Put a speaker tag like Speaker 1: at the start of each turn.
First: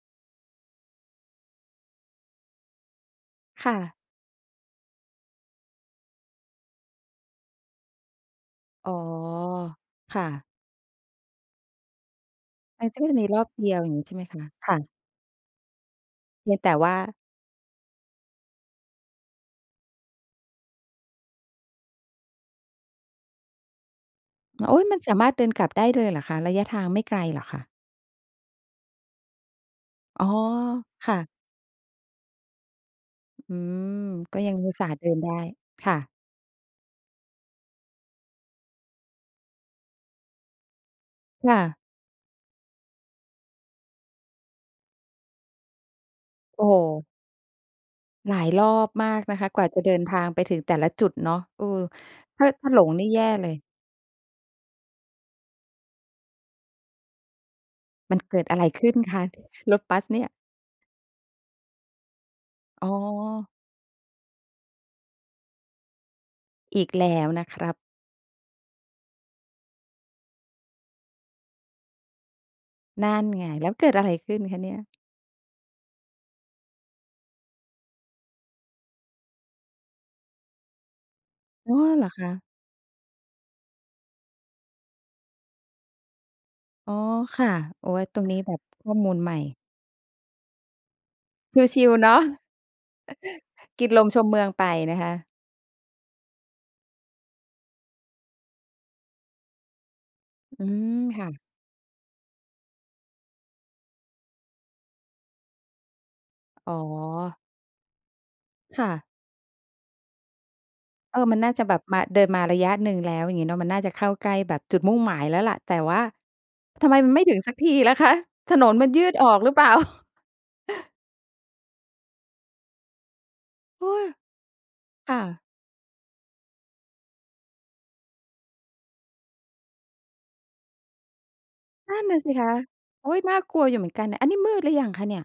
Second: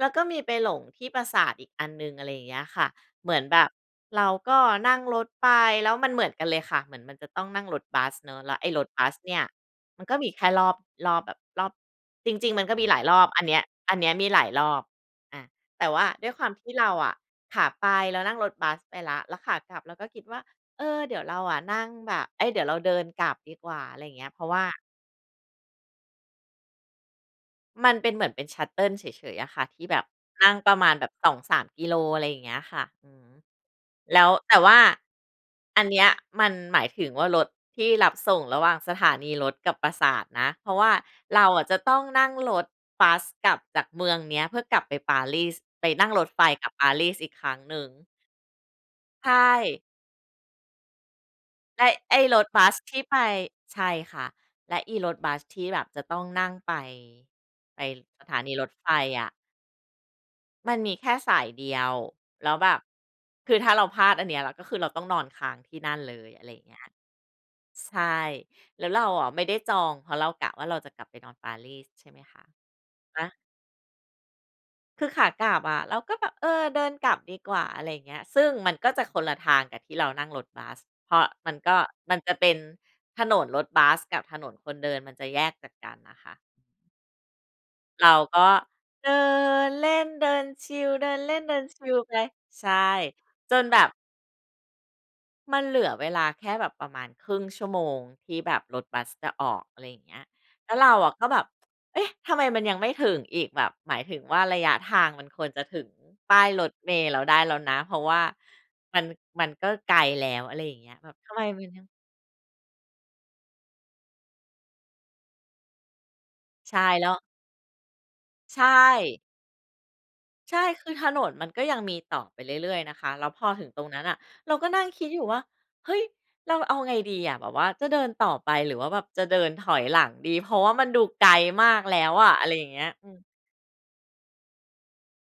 Speaker 1: แล้วก็มีไปหลงที่ปราสาทอีกอันหนึ่ง อะไรอย่างเงี้ยค่ะ เหมือนแบ
Speaker 2: ค
Speaker 1: บ
Speaker 2: ่ะ
Speaker 1: เราก็นั่งรถไป แล้วมันเหมือนกันเลยค่ะ เหมือนมันจะต้องนั่งรถบัสเนาะ แล้วไอ้รถ
Speaker 2: อ๋อ
Speaker 1: บัสเนี่ย มันก
Speaker 2: ค
Speaker 1: ็
Speaker 2: ่
Speaker 1: มีแค
Speaker 2: ะ
Speaker 1: ่รอบ รอบแบบรอบ จริง ๆ มันก็
Speaker 2: ม
Speaker 1: ม
Speaker 2: ั
Speaker 1: ี
Speaker 2: น
Speaker 1: หล
Speaker 2: ก็
Speaker 1: าย
Speaker 2: จ
Speaker 1: ร
Speaker 2: ะ
Speaker 1: อ
Speaker 2: มี
Speaker 1: บ
Speaker 2: ร
Speaker 1: อั
Speaker 2: อ
Speaker 1: น
Speaker 2: บ
Speaker 1: เนี้ย
Speaker 2: เดียวอย่
Speaker 1: อ
Speaker 2: า
Speaker 1: ั
Speaker 2: ง
Speaker 1: น
Speaker 2: งี
Speaker 1: เน
Speaker 2: ้
Speaker 1: ี
Speaker 2: ใ
Speaker 1: ้
Speaker 2: ช
Speaker 1: ย
Speaker 2: ่ไหม
Speaker 1: มี
Speaker 2: ค
Speaker 1: หล
Speaker 2: ะ?
Speaker 1: ายร
Speaker 2: ค
Speaker 1: อ
Speaker 2: ่
Speaker 1: บ
Speaker 2: ะ
Speaker 1: อา แต่ว่าด้วยคว
Speaker 2: เ
Speaker 1: า
Speaker 2: พ
Speaker 1: ม
Speaker 2: ียง
Speaker 1: ท
Speaker 2: แ
Speaker 1: ี
Speaker 2: ต
Speaker 1: ่
Speaker 2: ่
Speaker 1: เร
Speaker 2: ว
Speaker 1: า
Speaker 2: ่า
Speaker 1: อะ ขาไปเรานั่งรถบัสไปแล้ว แล้วขากลับก็คิดว่า เออ เดี๋ยวเราอะนั่งแบบ เอ๊ย! เดี๋ยวเราเดินกลับดีกว่า อะไรอย่างเงี้ย เพราะว่า
Speaker 2: โอ๊ย! มันสามารถเดินกลับได้เลยเหรอคะ? ระยะทางไม่ไกลเหรอคะ?
Speaker 1: มันเป็นเหมือนเป็น shuttle เฉย ๆ อะค่ะ ที่แบบ
Speaker 2: อ๋อ
Speaker 1: นั่งประมาณแบ
Speaker 2: ค
Speaker 1: บ
Speaker 2: ่ะ
Speaker 1: 2-3 กิโล อะไรอย่างเงี้ยค่ะ อือ
Speaker 2: อืม
Speaker 1: แล้ว
Speaker 2: ก็ย
Speaker 1: แ
Speaker 2: ั
Speaker 1: ต
Speaker 2: ง
Speaker 1: ่
Speaker 2: อ
Speaker 1: ว
Speaker 2: ุต
Speaker 1: ่า
Speaker 2: ส่าห์เดินได้
Speaker 1: อัน
Speaker 2: ค่
Speaker 1: เนี้
Speaker 2: ะ
Speaker 1: ยมันหมายถึงว่า รถที่รับส่งระหว่างสถานีรถกับปราสาทนะ เพราะว่าเรา
Speaker 2: ค่
Speaker 1: อะจ
Speaker 2: ะ
Speaker 1: ะต้องนั่งรถบัสกลับจากเมืองเนี้ย เพื่อกลับไปปารีส ไปนั่งรถไฟ
Speaker 2: โอ
Speaker 1: ก
Speaker 2: ้
Speaker 1: ลับ
Speaker 2: โ
Speaker 1: ปาร
Speaker 2: ฮ!
Speaker 1: ีสอีกครั้งหนึ่ง
Speaker 2: หลายรอบมาก
Speaker 1: ใช
Speaker 2: นะคะกว่า
Speaker 1: ่
Speaker 2: จะเดินทางไปถึงแต่ละจุดเนาะ เออ
Speaker 1: ไอ้ ไอ้ร
Speaker 2: ถ้
Speaker 1: ถ
Speaker 2: า
Speaker 1: บ
Speaker 2: ถ
Speaker 1: ั
Speaker 2: ้า
Speaker 1: ส
Speaker 2: หลง
Speaker 1: ที
Speaker 2: น
Speaker 1: ่
Speaker 2: ี่
Speaker 1: ไป
Speaker 2: แย่เลย
Speaker 1: ใช่ค่ะ และอีรถบัสที่แบบจะต้องนั่งไป ไป
Speaker 2: มัน
Speaker 1: สถ
Speaker 2: เก
Speaker 1: า
Speaker 2: ิด
Speaker 1: นี
Speaker 2: อะไ
Speaker 1: ร
Speaker 2: ร
Speaker 1: ถ
Speaker 2: ข
Speaker 1: ไฟ
Speaker 2: ึ้นค
Speaker 1: อ
Speaker 2: ะ
Speaker 1: ะ
Speaker 2: รถบัสเนี่ย?
Speaker 1: มันมีแค่สายเดียว แล้วแบบ
Speaker 2: อ๋อ
Speaker 1: คือถ้าเราพลาดอันเนี้ยแล้ว ก็คือเราต้องนอนค้างที่นั่นเลย อะไรอย่างเงี้
Speaker 2: อ
Speaker 1: ย
Speaker 2: ีก
Speaker 1: ส
Speaker 2: แล้วนะครับ
Speaker 1: ใช่ แล้วเราอะไม่ได้จอง เพราะเรากะว่าเราจะกลับไปนอนปารีส ใช่ไหมคะ
Speaker 2: นั่
Speaker 1: ฮ
Speaker 2: น
Speaker 1: ะ?
Speaker 2: ไง แล้วเกิดอะไรขึ้นคะเนี่ย?
Speaker 1: คือขากลับอะ เราก็แบบ เออ เดินกลับดีกว่า อะไรอย่างเงี้ย ซึ่งมันก็จะคนละทางกับที่เรานั่งรถบัส เพราะมันก
Speaker 2: อ๋อ
Speaker 1: ็
Speaker 2: เหรอ
Speaker 1: มัน
Speaker 2: ค
Speaker 1: จ
Speaker 2: ะ?
Speaker 1: ะเป็นถนนรถบัสกับถนนคนเดิน มันจะแยกจากกันน่ะค่ะ
Speaker 2: อ๋อ ค่ะ โอ๊
Speaker 1: เ
Speaker 2: ย
Speaker 1: รา
Speaker 2: ตรงนี
Speaker 1: ก
Speaker 2: ้
Speaker 1: ็
Speaker 2: แบบข้อ
Speaker 1: เด
Speaker 2: มู
Speaker 1: ิ
Speaker 2: ลใหม่
Speaker 1: นเล่นเดินชิล เดินเล่นเดิ
Speaker 2: คื
Speaker 1: น
Speaker 2: อช
Speaker 1: ช
Speaker 2: ิ
Speaker 1: ิ
Speaker 2: ล
Speaker 1: ล
Speaker 2: เน
Speaker 1: ไป
Speaker 2: าะ
Speaker 1: ใช่ จนแบ
Speaker 2: กิ
Speaker 1: บ
Speaker 2: นลมชมเมืองไปนะคะ
Speaker 1: มันเหลือเวลาแค่แบบประมาณ 0.5 ชั่วโมง ที่แบบรถบัสจะออก อะไรอย่างเงี้ย
Speaker 2: อื
Speaker 1: แล้วเร
Speaker 2: ม
Speaker 1: าอะ
Speaker 2: ค
Speaker 1: ก
Speaker 2: ่
Speaker 1: ็
Speaker 2: ะ
Speaker 1: แบบ เอ๊ะ! ทำไมมันยังไม่ถึงอีก แบบหมายถึงว่า ระยะทางมันควรจะถึงป้ายร
Speaker 2: อ๋
Speaker 1: ถเมล์เราได
Speaker 2: อ
Speaker 1: ้แล้วนะ เพราะว่า
Speaker 2: ค่
Speaker 1: มัน
Speaker 2: ะ
Speaker 1: มันก็ไกลแล้ว อะไรอย่างเงี้ย แบบ
Speaker 2: เออ
Speaker 1: ทำ
Speaker 2: มั
Speaker 1: ไม
Speaker 2: นน่า
Speaker 1: ม
Speaker 2: จ
Speaker 1: ั
Speaker 2: ะ
Speaker 1: น
Speaker 2: แบ
Speaker 1: ยั
Speaker 2: บ
Speaker 1: ง
Speaker 2: มา เดินมาระยะหนึ่งแล้ว อย่างเงี้ยเนาะ มันน่าจะเข้าใกล้แบบจุดมุ่งหมายแล้วล่ะ แต่ว่า
Speaker 1: ใช่
Speaker 2: ทำไม
Speaker 1: แล
Speaker 2: ม
Speaker 1: ้
Speaker 2: ัน
Speaker 1: ว
Speaker 2: ไม่ถึงสักทีล่ะคะ ถ
Speaker 1: ใช
Speaker 2: นนมันยืด
Speaker 1: ่
Speaker 2: ออกหรือเปล่า?
Speaker 1: ใช่ คือถนนมันก็ยังมีต่อไปเรื่อย ๆ นะคะ แล้วพอถึงต
Speaker 2: โ
Speaker 1: ร
Speaker 2: อ
Speaker 1: ง
Speaker 2: ๊
Speaker 1: นั้น
Speaker 2: ย!
Speaker 1: น่ะ เราก็นั่งคิด
Speaker 2: ค่
Speaker 1: อยู่ว่า
Speaker 2: ะ
Speaker 1: "เฮ้ย! เราเอาไงดีอะ?" แบบว่าจะเดินต่อไป หรือว่าแบบจะเดินถอยหลังดี เพราะว่ามันดูไกลมาก
Speaker 2: น
Speaker 1: แ
Speaker 2: ั
Speaker 1: ล
Speaker 2: ่
Speaker 1: ้
Speaker 2: น
Speaker 1: ว
Speaker 2: น่ะ
Speaker 1: อ
Speaker 2: สิ
Speaker 1: ะ อ
Speaker 2: ค
Speaker 1: ะไ
Speaker 2: ะ
Speaker 1: รอย่างเงี้ย อ
Speaker 2: โอ
Speaker 1: ื
Speaker 2: ๊
Speaker 1: อ
Speaker 2: ย! น่ากลัวอยู่เหมือนกัน อันนี้มืดหรือยังคะเนี่ย?